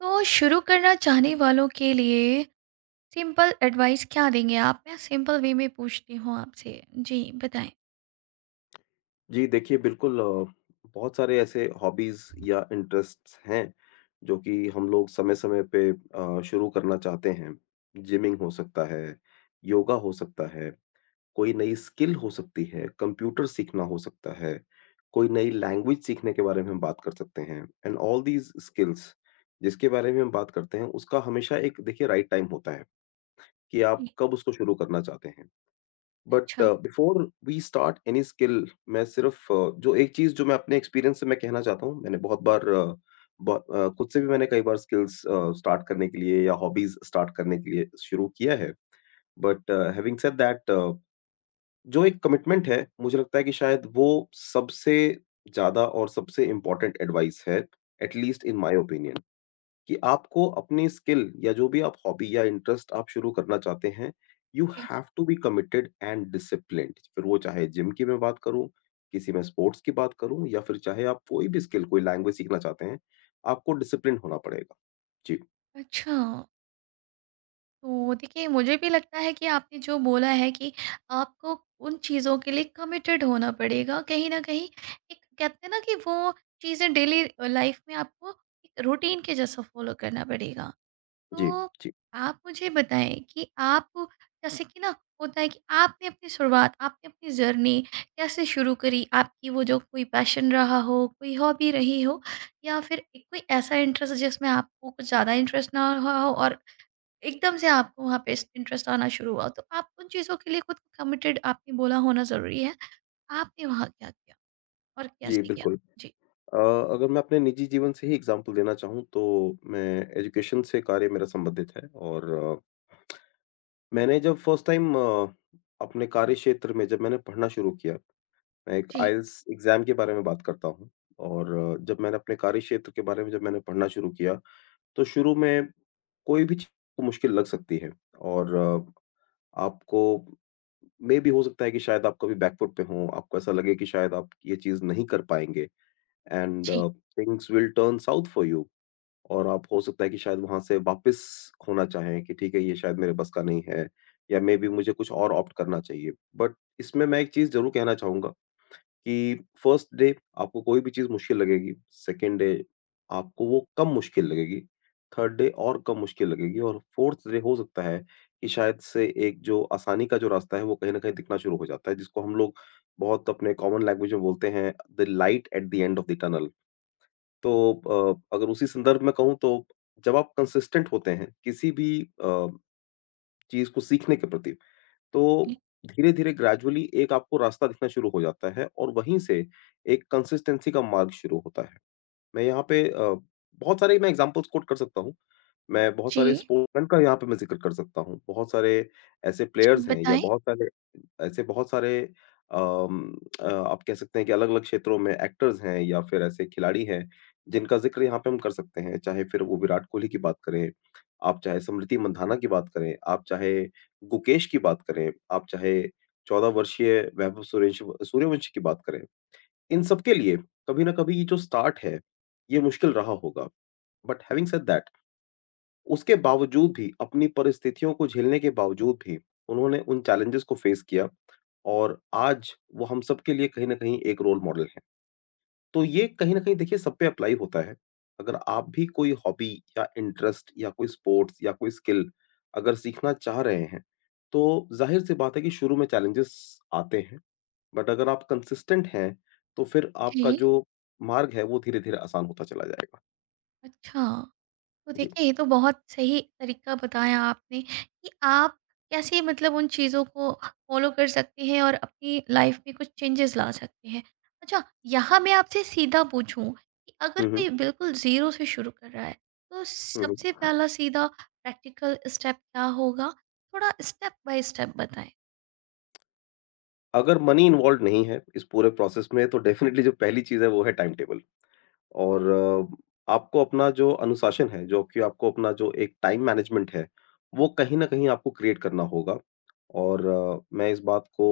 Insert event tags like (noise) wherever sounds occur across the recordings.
तो शुरू करना चाहने वालों के लिए सिंपल एडवाइस क्या देंगे आप? मैं सिंपल वे में पूछती हूँ आपसे। जी, बताएँ। जी, देखिए बिल्कुल बहुत सारे ऐसे हॉबीज़ या इंटरेस्ट्स हैं, जो कि हम लोग समय-समय पे शुरू करना चाहते हैं। जिमिंग हो सकता है, योगा हो सकता है, कोई नई स्किल हो सकती है, कंप्यूटर सीखना हो सकता है, कोई नई लैंग्वेज सीखने के बारे में हम बात कर सकते हैं। एंड ऑल दीज़ स्किल्स जिसके बारे में हम बात करते हैं, उसका हमेशा एक देखिए राइट टाइम होता है, कि आप जी, कब उसको शुरू करना चाहते हैं। बट अच्छा, before we start any skill, मैं सिर्फ जो एक चीज़ जो मैं अपने एक्सपीरियंस से मैं कहना चाहता हूँ, मैंने बहुत बार खुद से भी मैंने कई बार स्किल्स स्टार्ट करने के लिए या हॉबीज़ स्टार्ट करने के लिए शुरू किया है। बट हैविंग सेड दैट, जो एक कमिटमेंट है, मुझे लगता है कि शायद वो सबसे ज़्यादा और सबसे इम्पोर्टेंट एडवाइस है, at least in my opinion. कि आपको अपनी स्किल, या जो भी आप हॉबी या इंटरेस्ट आप शुरू करना चाहते हैं, यू जी। Have to be committed and disciplined. फिर वो चाहे जिम की मैं बात करूँ, किसी में स्पोर्ट्स की बात करूँ, या फिर चाहे आप कोई भी स्किल, कोई लैंग्वेज सीखना चाहते हैं, आपको डिसिप्लिन्ड होना पड़ेगा। जी, अच्छा, तो देखिए मुझे भी लगता है कि आपने जो बोला है कि आपको उन चीज़ों के लिए कमिटेड होना पड़ेगा। कहीं न कहीं एक कहते हैं ना कि वो चीज़ें डेली लाइफ़ में आपको एक रूटीन के जैसा फ़ॉलो करना पड़ेगा। जी, तो जी, आप मुझे बताएँ कि आप जैसे कि ना होता है कि आपने अपनी शुरुआत, आपने अपनी जर्नी कैसे शुरू करी? आपकी वो जो कोई पैशन रहा हो, कोई हॉबी रही हो या फिर एक कोई ऐसा इंटरेस्ट जिसमें आपको कुछ ज़्यादा इंटरेस्ट ना रहा हो और एकदम से आपको वहाँ पे इस इंटरेस्ट आना शुरू हुआ। तो आप उन चीज़ों के लिए खुद को कमिटेड आपने बोला होना ज़रूरी है। आपने वहाँ क्या किया और जी, कैसे किया? बिल्कुल। जी। अ, अगर मैं अपने निजी जीवन से ही एग्ज़ाम्पल देना चाहूँ, तो मैं एजुकेशन से कार्य मेरा संबंधित है। और मैंने जब फर्स्ट टाइम अपने कार्य क्षेत्र में जब मैंने पढ़ना शुरू किया, मैं एक जी, आईएलटीएस एग्ज़ाम के बारे में बात करता हूँ। और जब मैंने अपने कार्यक्षेत्र के बारे में जब मैंने पढ़ना शुरू किया, तो शुरू में कोई भी चीज़ मुश्किल लग सकती है। और आपको मेबी हो सकता है कि शायद आप कभी बैकफुट पे हों, आपको ऐसा लगे कि शायद आप ये चीज़ नहीं कर पाएँगे, एंड जी, things will turn south for you, और आप हो सकता है कि शायद वहाँ से वापस होना चाहें, कि ठीक है, ये शायद मेरे बस का नहीं है, या मेबी मुझे कुछ और ऑप्ट करना चाहिए। बट इसमें मैं एक चीज़ ज़रूर कहना चाहूँगा, कि फर्स्ट डे आपको कोई भी चीज़ मुश्किल लगेगी, सेकंड डे आपको वो कम मुश्किल लगेगी, थर्ड डे और कम मुश्किल लगेगी, और फोर्थ डे हो सकता है कि शायद से एक जो आसानी का जो रास्ता है, वो कहीं न कहीं दिखना शुरू हो जाता है, जिसको हम लोग बहुत अपने कॉमन लैंग्वेज में बोलते हैं, the light at the end of the tunnel. तो अगर उसी संदर्भ में कहूँ, तो जब आप कंसिस्टेंट होते हैं किसी भी अ, चीज़ को सीखने के प्रति, तो जी, धीरे-धीरे ग्रेजुअली एक आपको रास्ता दिखना शुरू हो जाता है, और वहीं से एक कंसिस्टेंसी का मार्ग शुरू होता है। मैं यहाँ पे बहुत सारे मैं एग्ज़ाम्पल्स कोट कर सकता हूँ। मैं बहुत सारे जी, स्पोर्ट्समैन का यहाँ पे मैं ज़िक्र कर सकता हूँ। बहुत सारे ऐसे जी, प्लेयर्स हैं, या बताएँ? बहुत सारे ऐसे, बहुत सारे अम, आप कह सकते हैं कि अलग-अलग क्षेत्रों में एक्टर्स हैं, या फिर ऐसे खिलाड़ी हैं, जिनका ज़िक्र यहाँ पे हम कर सकते हैं। चाहे फिर वो विराट कोहली की बात करें, आप चाहे स्मृति मंधाना की बात करें, आप चाहे गुकेश की बात करें, आप चाहे 14 वर्षीय वैभव सूरेश सूर्यवंशी की बात करें। इन सबके लिए कभी ना कभी ये जो स्टार्ट है, ये मुश्किल रहा होगा। बट हैविंग सेड दैट, उसके बावजूद भी, अपनी परिस्थितियों को झेलने के बावजूद भी, उन्होंने उन चैलेंजेस को फेस किया, और आज वो हम सब के लिए कहीं न कहीं एक रोल मॉडल हैं। तो ये कहीं न कहीं देखिए सब पे अप्लाई होता है। अगर आप भी कोई हॉबी या इंटरेस्ट या कोई स्पोर्ट्स या कोई स्किल अगर सीखना चाह रहे हैं, तो ज़ाहिर-सी बात है कि शुरू में चैलेंजेस आते हैं। बट अगर आप कंसिस्टेंट हैं, तो फिर आपका जी। जो मार्ग है, वो धीरे-धीरे आसान होता चला जाएगा। अच्छा। तो जी। देखिए, ये तो बहुत सही तरीका बताया आपने कि आप कैसे मतलब उन चीज़ों को फ़ॉलो कर सकते हैं और अपनी लाइफ में कुछ चेंजेस ला सकते हैं। अच्छा, यहाँ मैं आपसे सीधा पूछूँ कि अगर हुँ, कोई हुँ। बिल्कुल ज़ीरो से शुरू कर रहा है, तो हुँ, सबसे हुँ। पहला सीधा प्रैक्टिकल स्टेप क्या होगा? थोड़ा स्टेप बाय स्टेप बताएँ। अगर मनी इन्वॉल्व्ड नहीं है इस पूरे प्रोसेस में, तो डेफ़िनिटली जो पहली चीज़ है, वो है टाइम टेबल। और आपको अपना जो अनुशासन है, जो कि आपको अपना जो एक टाइम मैनेजमेंट है, वो कहीं न कहीं आपको क्रिएट करना होगा। और मैं इस बात को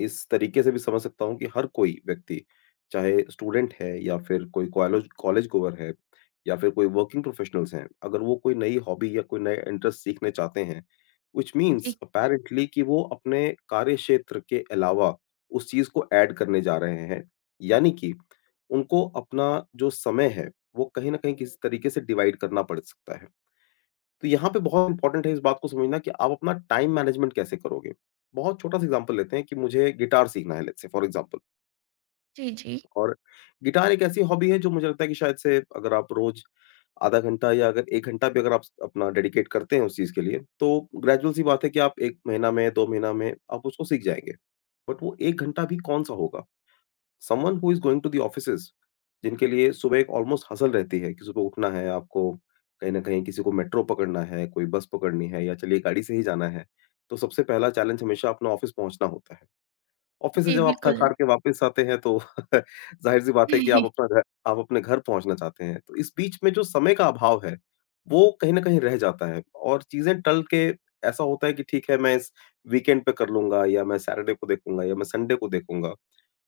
इस तरीके से भी समझ सकता हूँ कि हर कोई व्यक्ति, चाहे स्टूडेंट है, या फिर कोई कॉलेज कॉलेज गोअर है, या फिर कोई वर्किंग प्रोफेशनल्स हैं, अगर वो कोई नई हॉबी या कोई नया इंटरेस्ट सीखने चाहते हैं, व्हिच मीन्स जी। अपैरेंटली कि वो अपने कार्यक्षेत्र के अलावा उस चीज़ को ऐड करने जा रहे हैं। यानी कि उनको अपना जो समय है, वो कहीं न कहीं किसी तरीके से डिवाइड करना पड़ सकता है। तो यहाँ पे बहुत इम्पोर्टेंट है इस बात को समझना कि आप अपना टाइम मैनेजमेंट कैसे करोगे? बहुत छोटा-सा एग्ज़ाम्पल लेते हैं कि मुझे गिटार सीखना है, लेट्स से फॉर एग्ज़ाम्पल। जी, जी। और गिटार एक ऐसी हॉबी है जो मुझे लगता है कि शायद से अगर आप रोज़ आधा घंटा या अगर 1 घंटा भी अगर आप अपना डेडिकेट करते हैं उस चीज़ के लिए, तो ग्रेजुअल सी बात है कि आप 1 महीना में, 2 महीना में आप उसको सीख जाएँगे। बट वो 1 घंटा भी कौन-सा होगा? Someone who is going to the offices, जिनके लिए सुबह एक ऑलमोस्ट हसल रहती है, कि सुबह उठना है आपको, कहीं न कहीं किसी को मेट्रो पकड़ना है, कोई बस पकड़नी है, या चलिए गाड़ी से ही जाना है। तो सबसे पहला चैलेंज हमेशा अपना ऑफिस पहुँचना होता है। ऑफिस से जी, जब आप बिल्कुल। थक-हार के वापस आते हैं, तो (laughs) ज़ाहिर-सी बात है कि आप अपना (laughs) घर, आप अपने घर पहुँचना चाहते हैं। तो इस बीच में जो समय का अभाव है, वो कहीं न कहीं रह जाता है, और चीज़ें टल के ऐसा होता है कि ठीक है, मैं इस वीकेंड पे कर लूँगा, या मैं सैटरडे को देखूँगा, या मैं संडे को देखूँगा।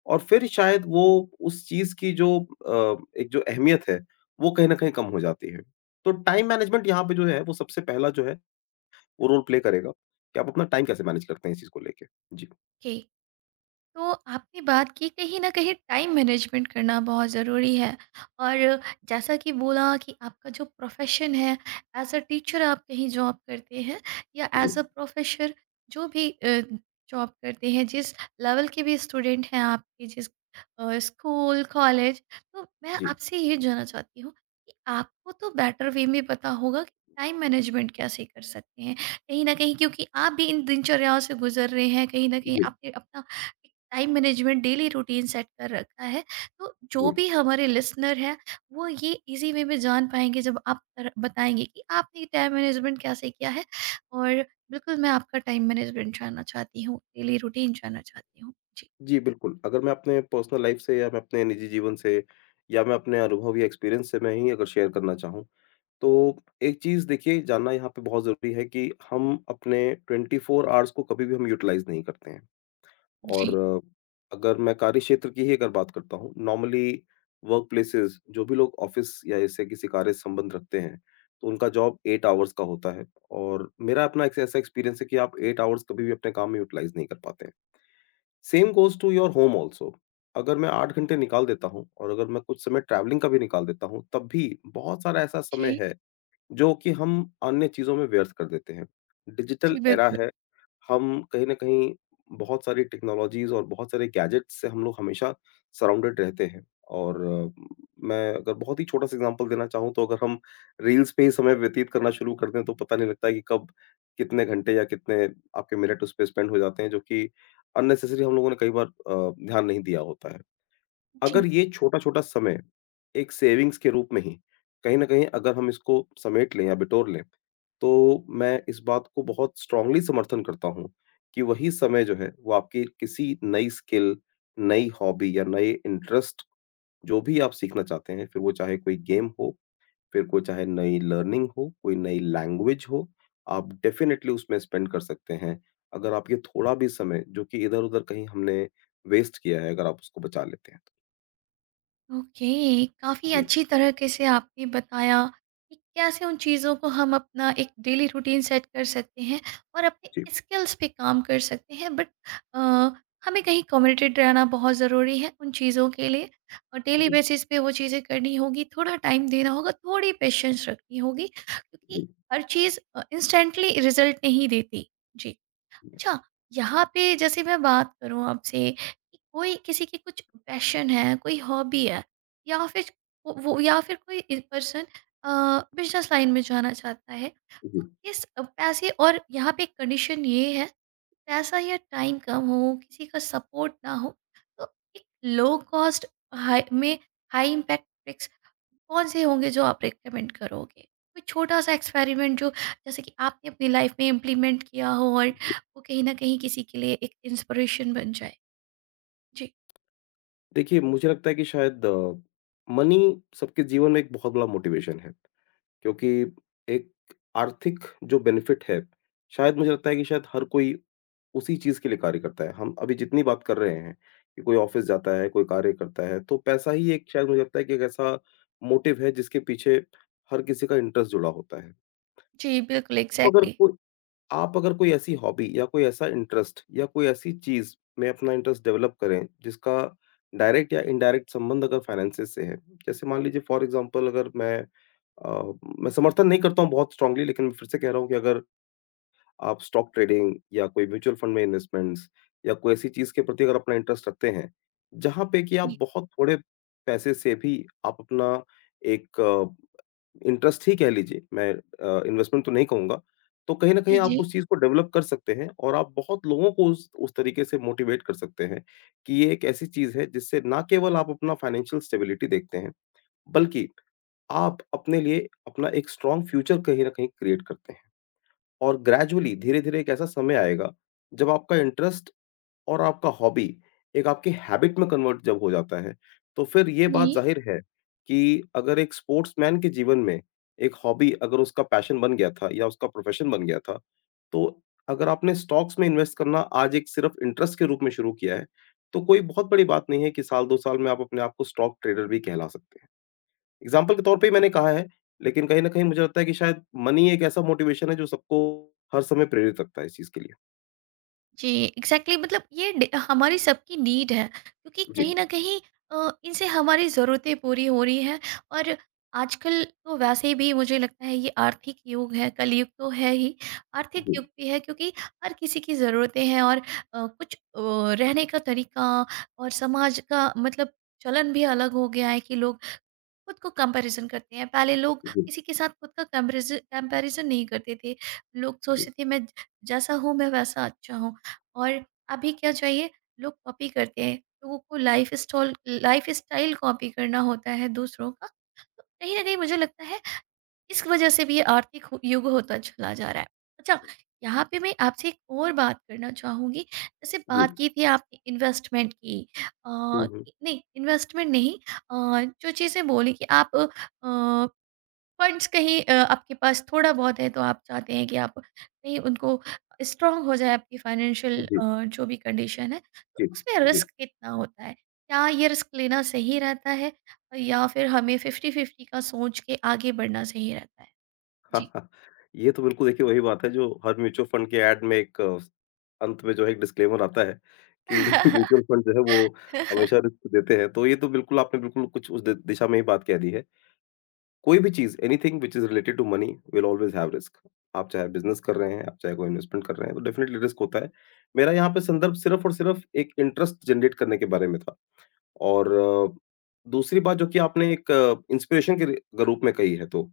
और फिर शायद वो उस चीज़ की जो एक जो अहमियत है, वो कहीं न कहीं कम हो जाती है। तो टाइम मैनेजमेंट यहाँ पे जो है, वो सबसे पहला जो है, वो रोल प्ले करेगा, कि आप अपना टाइम कैसे मैनेज करते हैं इस चीज़ को लेके। जी, जी। तो आपने बात की कहीं न कहीं टाइम मैनेजमेंट करना बहुत ज़रूरी है और जैसा कि बोला कि आपका जो प्रोफ़ेशन है, एज़ अ टीचर आप कहीं जॉब करते हैं या जी, एज़ अ प्रोफ़ेसर जो भी जॉब करते हैं, जिस लेवल के भी स्टूडेंट हैं आपके जिस स्कूल, कॉलेज। तो मैं जी, आपसे ये जानना चाहती हूँ कि आपको तो बेटर वे में पता होगा कि टाइम मैनेजमेंट कैसे कर सकते हैं। कहीं न कहीं क्योंकि आप भी इन दिनचर्याओं से गुज़र रहे हैं, कहीं न कहीं जी, आपने अपना time management daily routine set कर रखा है, तो जो जी, भी हमारे लिसनर हैं वो ये इजी वे में जान पाएंगे जब आप बताएंगे कि आपने टाइम मैनेजमेंट कैसे किया है, और बिल्कुल मैं आपका टाइम मैनेजमेंट जानना चाहती हूँ, डेली रूटीन जानना चाहती हूँ। जी। जी, बिल्कुल। अगर मैं अपने पर्सनल लाइफ़ से, या मैं अपने निजी जीवन से, या मैं अपने अनुभव या एक्सपीरियंस से मैं ही अगर शेयर करना चाहूँ, तो एक चीज़ देखिए जानना यहाँ पे बहुत ज़रूरी है, कि हम अपने 24 आवर्स को कभी भी हम यूटिलाइज़ नहीं करते हैं। और जी। अगर मैं कार्य क्षेत्र की ही अगर बात करता हूँ, नॉर्मली वर्क प्लेसेस, जो भी लोग ऑफ़िस या ऐसे किसी कार्य से संबंध रखते हैं, तो उनका जॉब 8 आवर्स का होता है, और मेरा अपना एक ऐसा एक्सपीरियंस है कि आप 8 आवर्स कभी भी अपने काम में यूटिलाइज़ नहीं कर पाते हैं। Same goes to your home also. अगर मैं 8 घंटे निकाल देता हूँ, और अगर मैं कुछ समय ट्रैवलिंग का भी निकाल देता हूँ, तब भी बहुत सारा ऐसा समय जी। है जो कि हम अन्य चीज़ों में व्यर्थ कर देते हैं। डिजिटल जी, एरा बिल्कुल। है, हम कहीं न कहीं बहुत सारी टेक्नोलॉजीज़ और बहुत सारे गैजेट्स से हम लोग हमेशा सराउंडेड रहते हैं। और मैं अगर बहुत ही छोटा-सा एग्ज़ाम्पल देना चाहूँ, तो अगर हम रील्स पे ही समय व्यतीत करना शुरू कर दें, तो पता नहीं लगता है कि कब कितने घंटे या कितने आपके मिनट उस पे स्पेंड हो जाते हैं, जो कि अननेसेसरी हम लोगों ने कई बार ध्यान नहीं दिया होता है। अगर जी। ये छोटा-छोटा समय एक सेविंग्स के रूप में ही कहीं न कहीं अगर हम इसको समेट लें या बिटोर लें, तो मैं इस बात को बहुत स्ट्रॉन्गली समर्थन करता हूँ कि वही समय जो है, वो आपकी किसी नई स्किल, नई हॉबी या नए इंटरेस्ट, जो भी आप सीखना चाहते हैं, फिर वो चाहे कोई गेम हो, फिर कोई चाहे नई लर्निंग हो, कोई नई लैंग्वेज हो, आप डेफिनिटली उसमें स्पेंड कर सकते हैं। अगर आप ये थोड़ा भी समय, जो कि इधर-उधर कहीं हमने वेस्ट किया है, अगर आप उसको बचा लेते हैं तो। ओके, काफ़ी जी, अच्छी तरीके से आपने बताया कि कैसे उन चीज़ों को हम अपना एक डेली रूटीन सेट कर सकते हैं और जी। अपने स्किल्स पे काम कर सकते हैं, बट हमें कहीं कमिटेड रहना बहुत ज़रूरी है उन चीज़ों के लिए, और डेली जी, बेसिस पे वो चीज़ें करनी होगी, थोड़ा टाइम देना होगा, थोड़ी पेशेंस रखनी होगी, क्योंकि जी, हर चीज़ इंस्टेंटली रिजल्ट नहीं देती। जी। जी, अच्छा, यहाँ पे जैसे मैं बात करूँ आपसे कि कोई किसी की कुछ पैशन है, कोई हॉबी है या फिर वो या फिर कोई इ पर्सन अ, बिज़नेस लाइन में जाना चाहता है। जी, तो किस पैसे और यहाँ पे कंडीशन ये है, कि पैसा या टाइम कम हो, किसी का सपोर्ट ना हो, तो एक लो कॉस्ट हाई में हाई इम्पैक्ट ट्रिक्स कौन-से होंगे जो आप रिकमेंड करोगे? कोई छोटा-सा एक्सपेरिमेंट जो जैसे कि आपने अपनी लाइफ़ में इम्प्लीमेंट किया हो और जी। वो कहीं न कहीं किसी के लिए एक इंस्पिरेशन बन जाए। जी। देखिए, मुझे लगता है कि शायद मनी सबके जीवन में एक बहुत बड़ा मोटिवेशन है, क्योंकि एक आर्थिक जो बेनिफिट है, शायद मुझे लगता है कि शायद हर कोई उसी चीज़ के लिए कार्य करता है। हम अभी जितनी बात कर रहे हैं कि कोई ऑफ़िस जाता है, कोई कार्य करता है, तो पैसा ही एक शायद, मुझे लगता है कि एक ऐसा मोटिव है जिसके पीछे हर किसी का इंटरेस्ट जुड़ा होता है। जी, बिल्कुल तो अगर एग्ज़ैक्टली। कोई, आप अगर कोई ऐसी हॉबी या कोई ऐसा इंटरेस्ट या कोई ऐसी चीज में अपना इंटरेस्ट डेवलप करें जिसका डायरेक्ट या इनडायरेक्ट संबंध अगर फाइनेंसेस से है, जैसे मान लीजिए फॉर एग्जांपल, अगर मैं अ, मैं समर्थन नहीं करता हूँ बहुत स्ट्रांगली, लेकिन मैं फिर से कह रहा हूँ कि अगर आप स्टॉक ट्रेडिंग या कोई म्यूचुअल फंड में इन्वेस्टमेंट्स या कोई ऐसी चीज के प्रति अगर अपना इंटरेस्ट रखते हैं, जहां पे कि आप जी, बहुत थोड़े पैसे से भी आप अपना एक इंटरेस्ट ही कह लीजिए, मैं इन्वेस्टमेंट तो नहीं कहूँगा। तो कहीं न कहीं जी, आप जी, उस चीज़ को डेवलप कर सकते हैं और आप बहुत लोगों को उस तरीके से मोटिवेट कर सकते हैं कि ये एक ऐसी चीज़ है जिससे ना केवल आप अपना फाइनेंशियल स्टेबिलिटी देखते हैं, बल्कि आप अपने लिए अपना एक स्ट्रॉन्ग फ्यूचर कहीं न कहीं क्रिएट करते हैं। और ग्रेजुअली धीरे-धीरे एक ऐसा समय आएगा, जब आपका इंटरेस्ट और आपका हॉबी एक आपकी हैबिट में कन्वर्ट जब हो जाता है, तो फिर ये बात जी, ज़ाहिर है कि अगर एक स्पोर्ट्समैन के जीवन में एक हॉबी अगर उसका पैशन बन गया था या उसका प्रोफ़ेशन बन गया था, तो अगर आपने स्टॉक्स में इन्वेस्ट करना आज एक सिर्फ़ इंटरेस्ट के रूप में शुरू किया है, तो कोई बहुत बड़ी बात नहीं है कि साल 2 साल में आप अपने आप को स्टॉक ट्रेडर भी कहला सकते हैं। एग्ज़ाम्पल के तौर पे ही मैंने कहा है, लेकिन कहीं न कहीं मुझे लगता है कि शायद मनी एक ऐसा मोटिवेशन है जो सबको हर समय प्रेरित रखता है इस चीज़ के लिए। जी, एग्ज़ैक्टली मतलब ये डे हमारी सबकी नीड है, क्योंकि जी, कहीं न कहीं इनसे हमारी ज़रूरतें पूरी हो रही हैं, और आजकल तो वैसे भी मुझे लगता है ये आर्थिक युग है, कलयुग तो है ही, आर्थिक जी, युग भी है, क्योंकि हर किसी की ज़रूरतें हैं, और कुछ रहने का तरीका और समाज का मतलब चलन भी अलग हो गया है कि लोग खुद को कंपैरिज़न करते हैं। पहले लोग जी, किसी के साथ खुद का कंपैरिज़न नहीं करते थे। लोग जी, सोचते थे मैं जैसा हूँ मैं वैसा अच्छा हूँ, और अभी क्या चाहिए, लोग कॉपी करते हैं। लोगों को लाइफ़स्टाइल कॉपी करना होता है दूसरों का। तो कहीं न कहीं मुझे लगता है इस वजह से भी ये आर्थिक युग होता चला जा रहा है। अच्छा, यहाँ पे मैं आपसे एक और बात करना चाहूंगी, जैसे जी। बात की थी आपने इन्वेस्टमेंट की, हुँ, हुँ। नहीं इन्वेस्टमेंट नहीं, जो चीज़ें बोली कि आप फंड्स कहीं आपके पास थोड़ा बहुत है, तो आप चाहते हैं कि आप कहीं उनको स्ट्रांग हो जाए आपकी फाइनेंशियल जी, जो भी कंडीशन है, तो जी, उसमें जी। रिस्क कितना होता है? क्या ये रिस्क लेना सही रहता है, या फिर हमें फिफ्टी फिफ्टी का सोच के आगे बढ़ना सही रहता है? जी। (laughs) ये तो बिल्कुल देखिए, वही बात है जो हर म्यूचुअल फ़ंड के ऐड में एक अंत में जो है, एक डिस्क्लेमर आता है कि (laughs) (laughs) म्यूचुअल फ़ंड जो है, वो हमेशा रिस्क देते हैं। तो ये तो बिल्कुल आपने बिल्कुल कुछ उस दि दिशा में ही बात कह दी है। कोई भी चीज़, anything which is related to money will always have risk. आप चाहे बिज़नेस कर रहे हैं, आप चाहे कोई इन्वेस्टमेंट कर रहे हैं, तो डेफ़िनेटली रिस्क होता है। मेरा यहाँ पे संदर्भ सिर्फ़ और सिर्फ़ एक इंटरेस्ट जनरेट करने के बारे में था। और दूसरी बात जो कि आपने एक इंस्पिरेशन के रि रूप में कही है, तो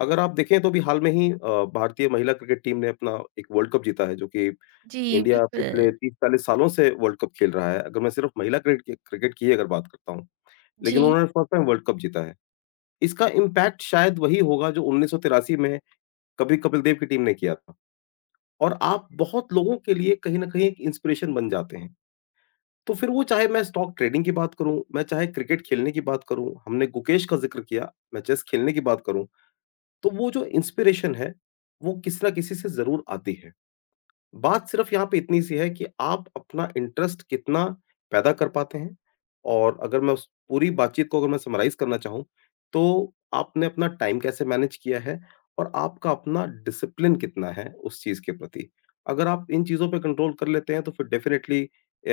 अगर आप देखें तो अभी हाल में ही भारतीय महिला क्रिकेट टीम ने अपना एक वर्ल्ड कप जीता है, जो कि जी, इंडिया बिल्कुल। पिछले 30-40 सालों से वर्ल्ड कप खेल रहा है। अगर मैं सिर्फ़ महिला क्रिकेट की ही अगर बात करता हूँ, लेकिन जी। उन्होंने फर्स्ट टाइम वर्ल्ड कप जीता है। इसका इम्पैक्ट शायद वही होगा जो 1983 में कभी कपिल देव की टीम ने किया था, और आप बहुत लोगों के लिए कहीं न कहीं एक इंस्पिरेशन बन जाते हैं। तो फिर वो चाहे मैं स्टॉक ट्रेडिंग की बात करूँ, मैं चाहे क्रिकेट खेलने की बात करूँ, हमने गुकेश का ज़िक्र किया, मैं चेस खेलने की बात करूँ। तो वो जो इंस्पिरेशन है, वो किसी न किसी से ज़रूर आती है। बात सिर्फ़ यहाँ पे इतनी सी है कि आप अपना इंटरेस्ट कितना पैदा कर पाते हैं। और अगर मैं उस पूरी बातचीत को अगर मैं समराइज़ करना चाहूँ, तो आपने अपना टाइम कैसे मैनेज किया है और आपका अपना डिसिप्लिन कितना है उस चीज़ के प्रति। अगर आप इन चीज़ों पे कंट्रोल कर लेते हैं, तो फिर डेफ़िनेटली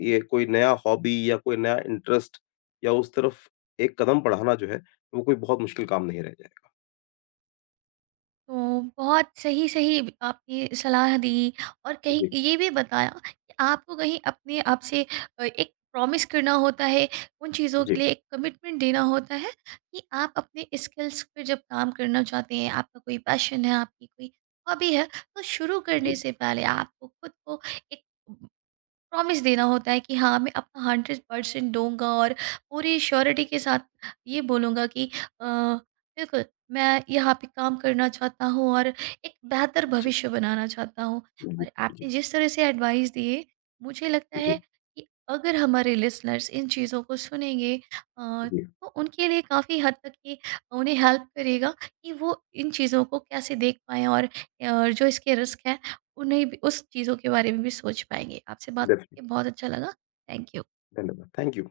ये कोई नया हॉबी या कोई नया इंटरेस्ट या उस तरफ एक कदम बढ़ाना जो है, वो कोई बहुत मुश्किल काम नहीं रह जाएगा। तो बहुत सही-सही ब आपने सलाह दी, और कहीं जी, ये भी बताया कि आपको कहीं अपने आप से एक प्रॉमिस करना होता है, उन चीज़ों जी। के लिए एक कमिटमेंट देना होता है कि आप अपने स्किल्स पे जब काम करना चाहते हैं, आपका कोई पैशन है, आपकी कोई हॉबी है, तो शुरू करने Okay. से पहले आपको खुद को एक प्रॉमिस देना होता है कि हाँ, मैं अपना 100% दूँगा और पूरी श्योरिटी के साथ ये बोलूँगा कि अ, बिल्कुल मैं यहाँ पे काम करना चाहता हूँ और एक बेहतर Okay. भविष्य बनाना चाहता हूँ। और Okay. आपने जिस तरह से एडवाइस दिए, मुझे लगता Okay. है कि अगर हमारे लिसनर्स इन चीज़ों को सुनेंगे, अ, Okay. तो उनके लिए काफ़ी हद तक ये उन्हें हेल्प करेगा कि वो इन चीज़ों को कैसे देख पाएँ, और जो इसके रिस्क हैं उन्हें भी, उस चीज़ों के बारे में भी सोच पाएँगे। आपसे बात Definitely. ये बहुत अच्छा लगा। Thank you. Wonderful. Thank you.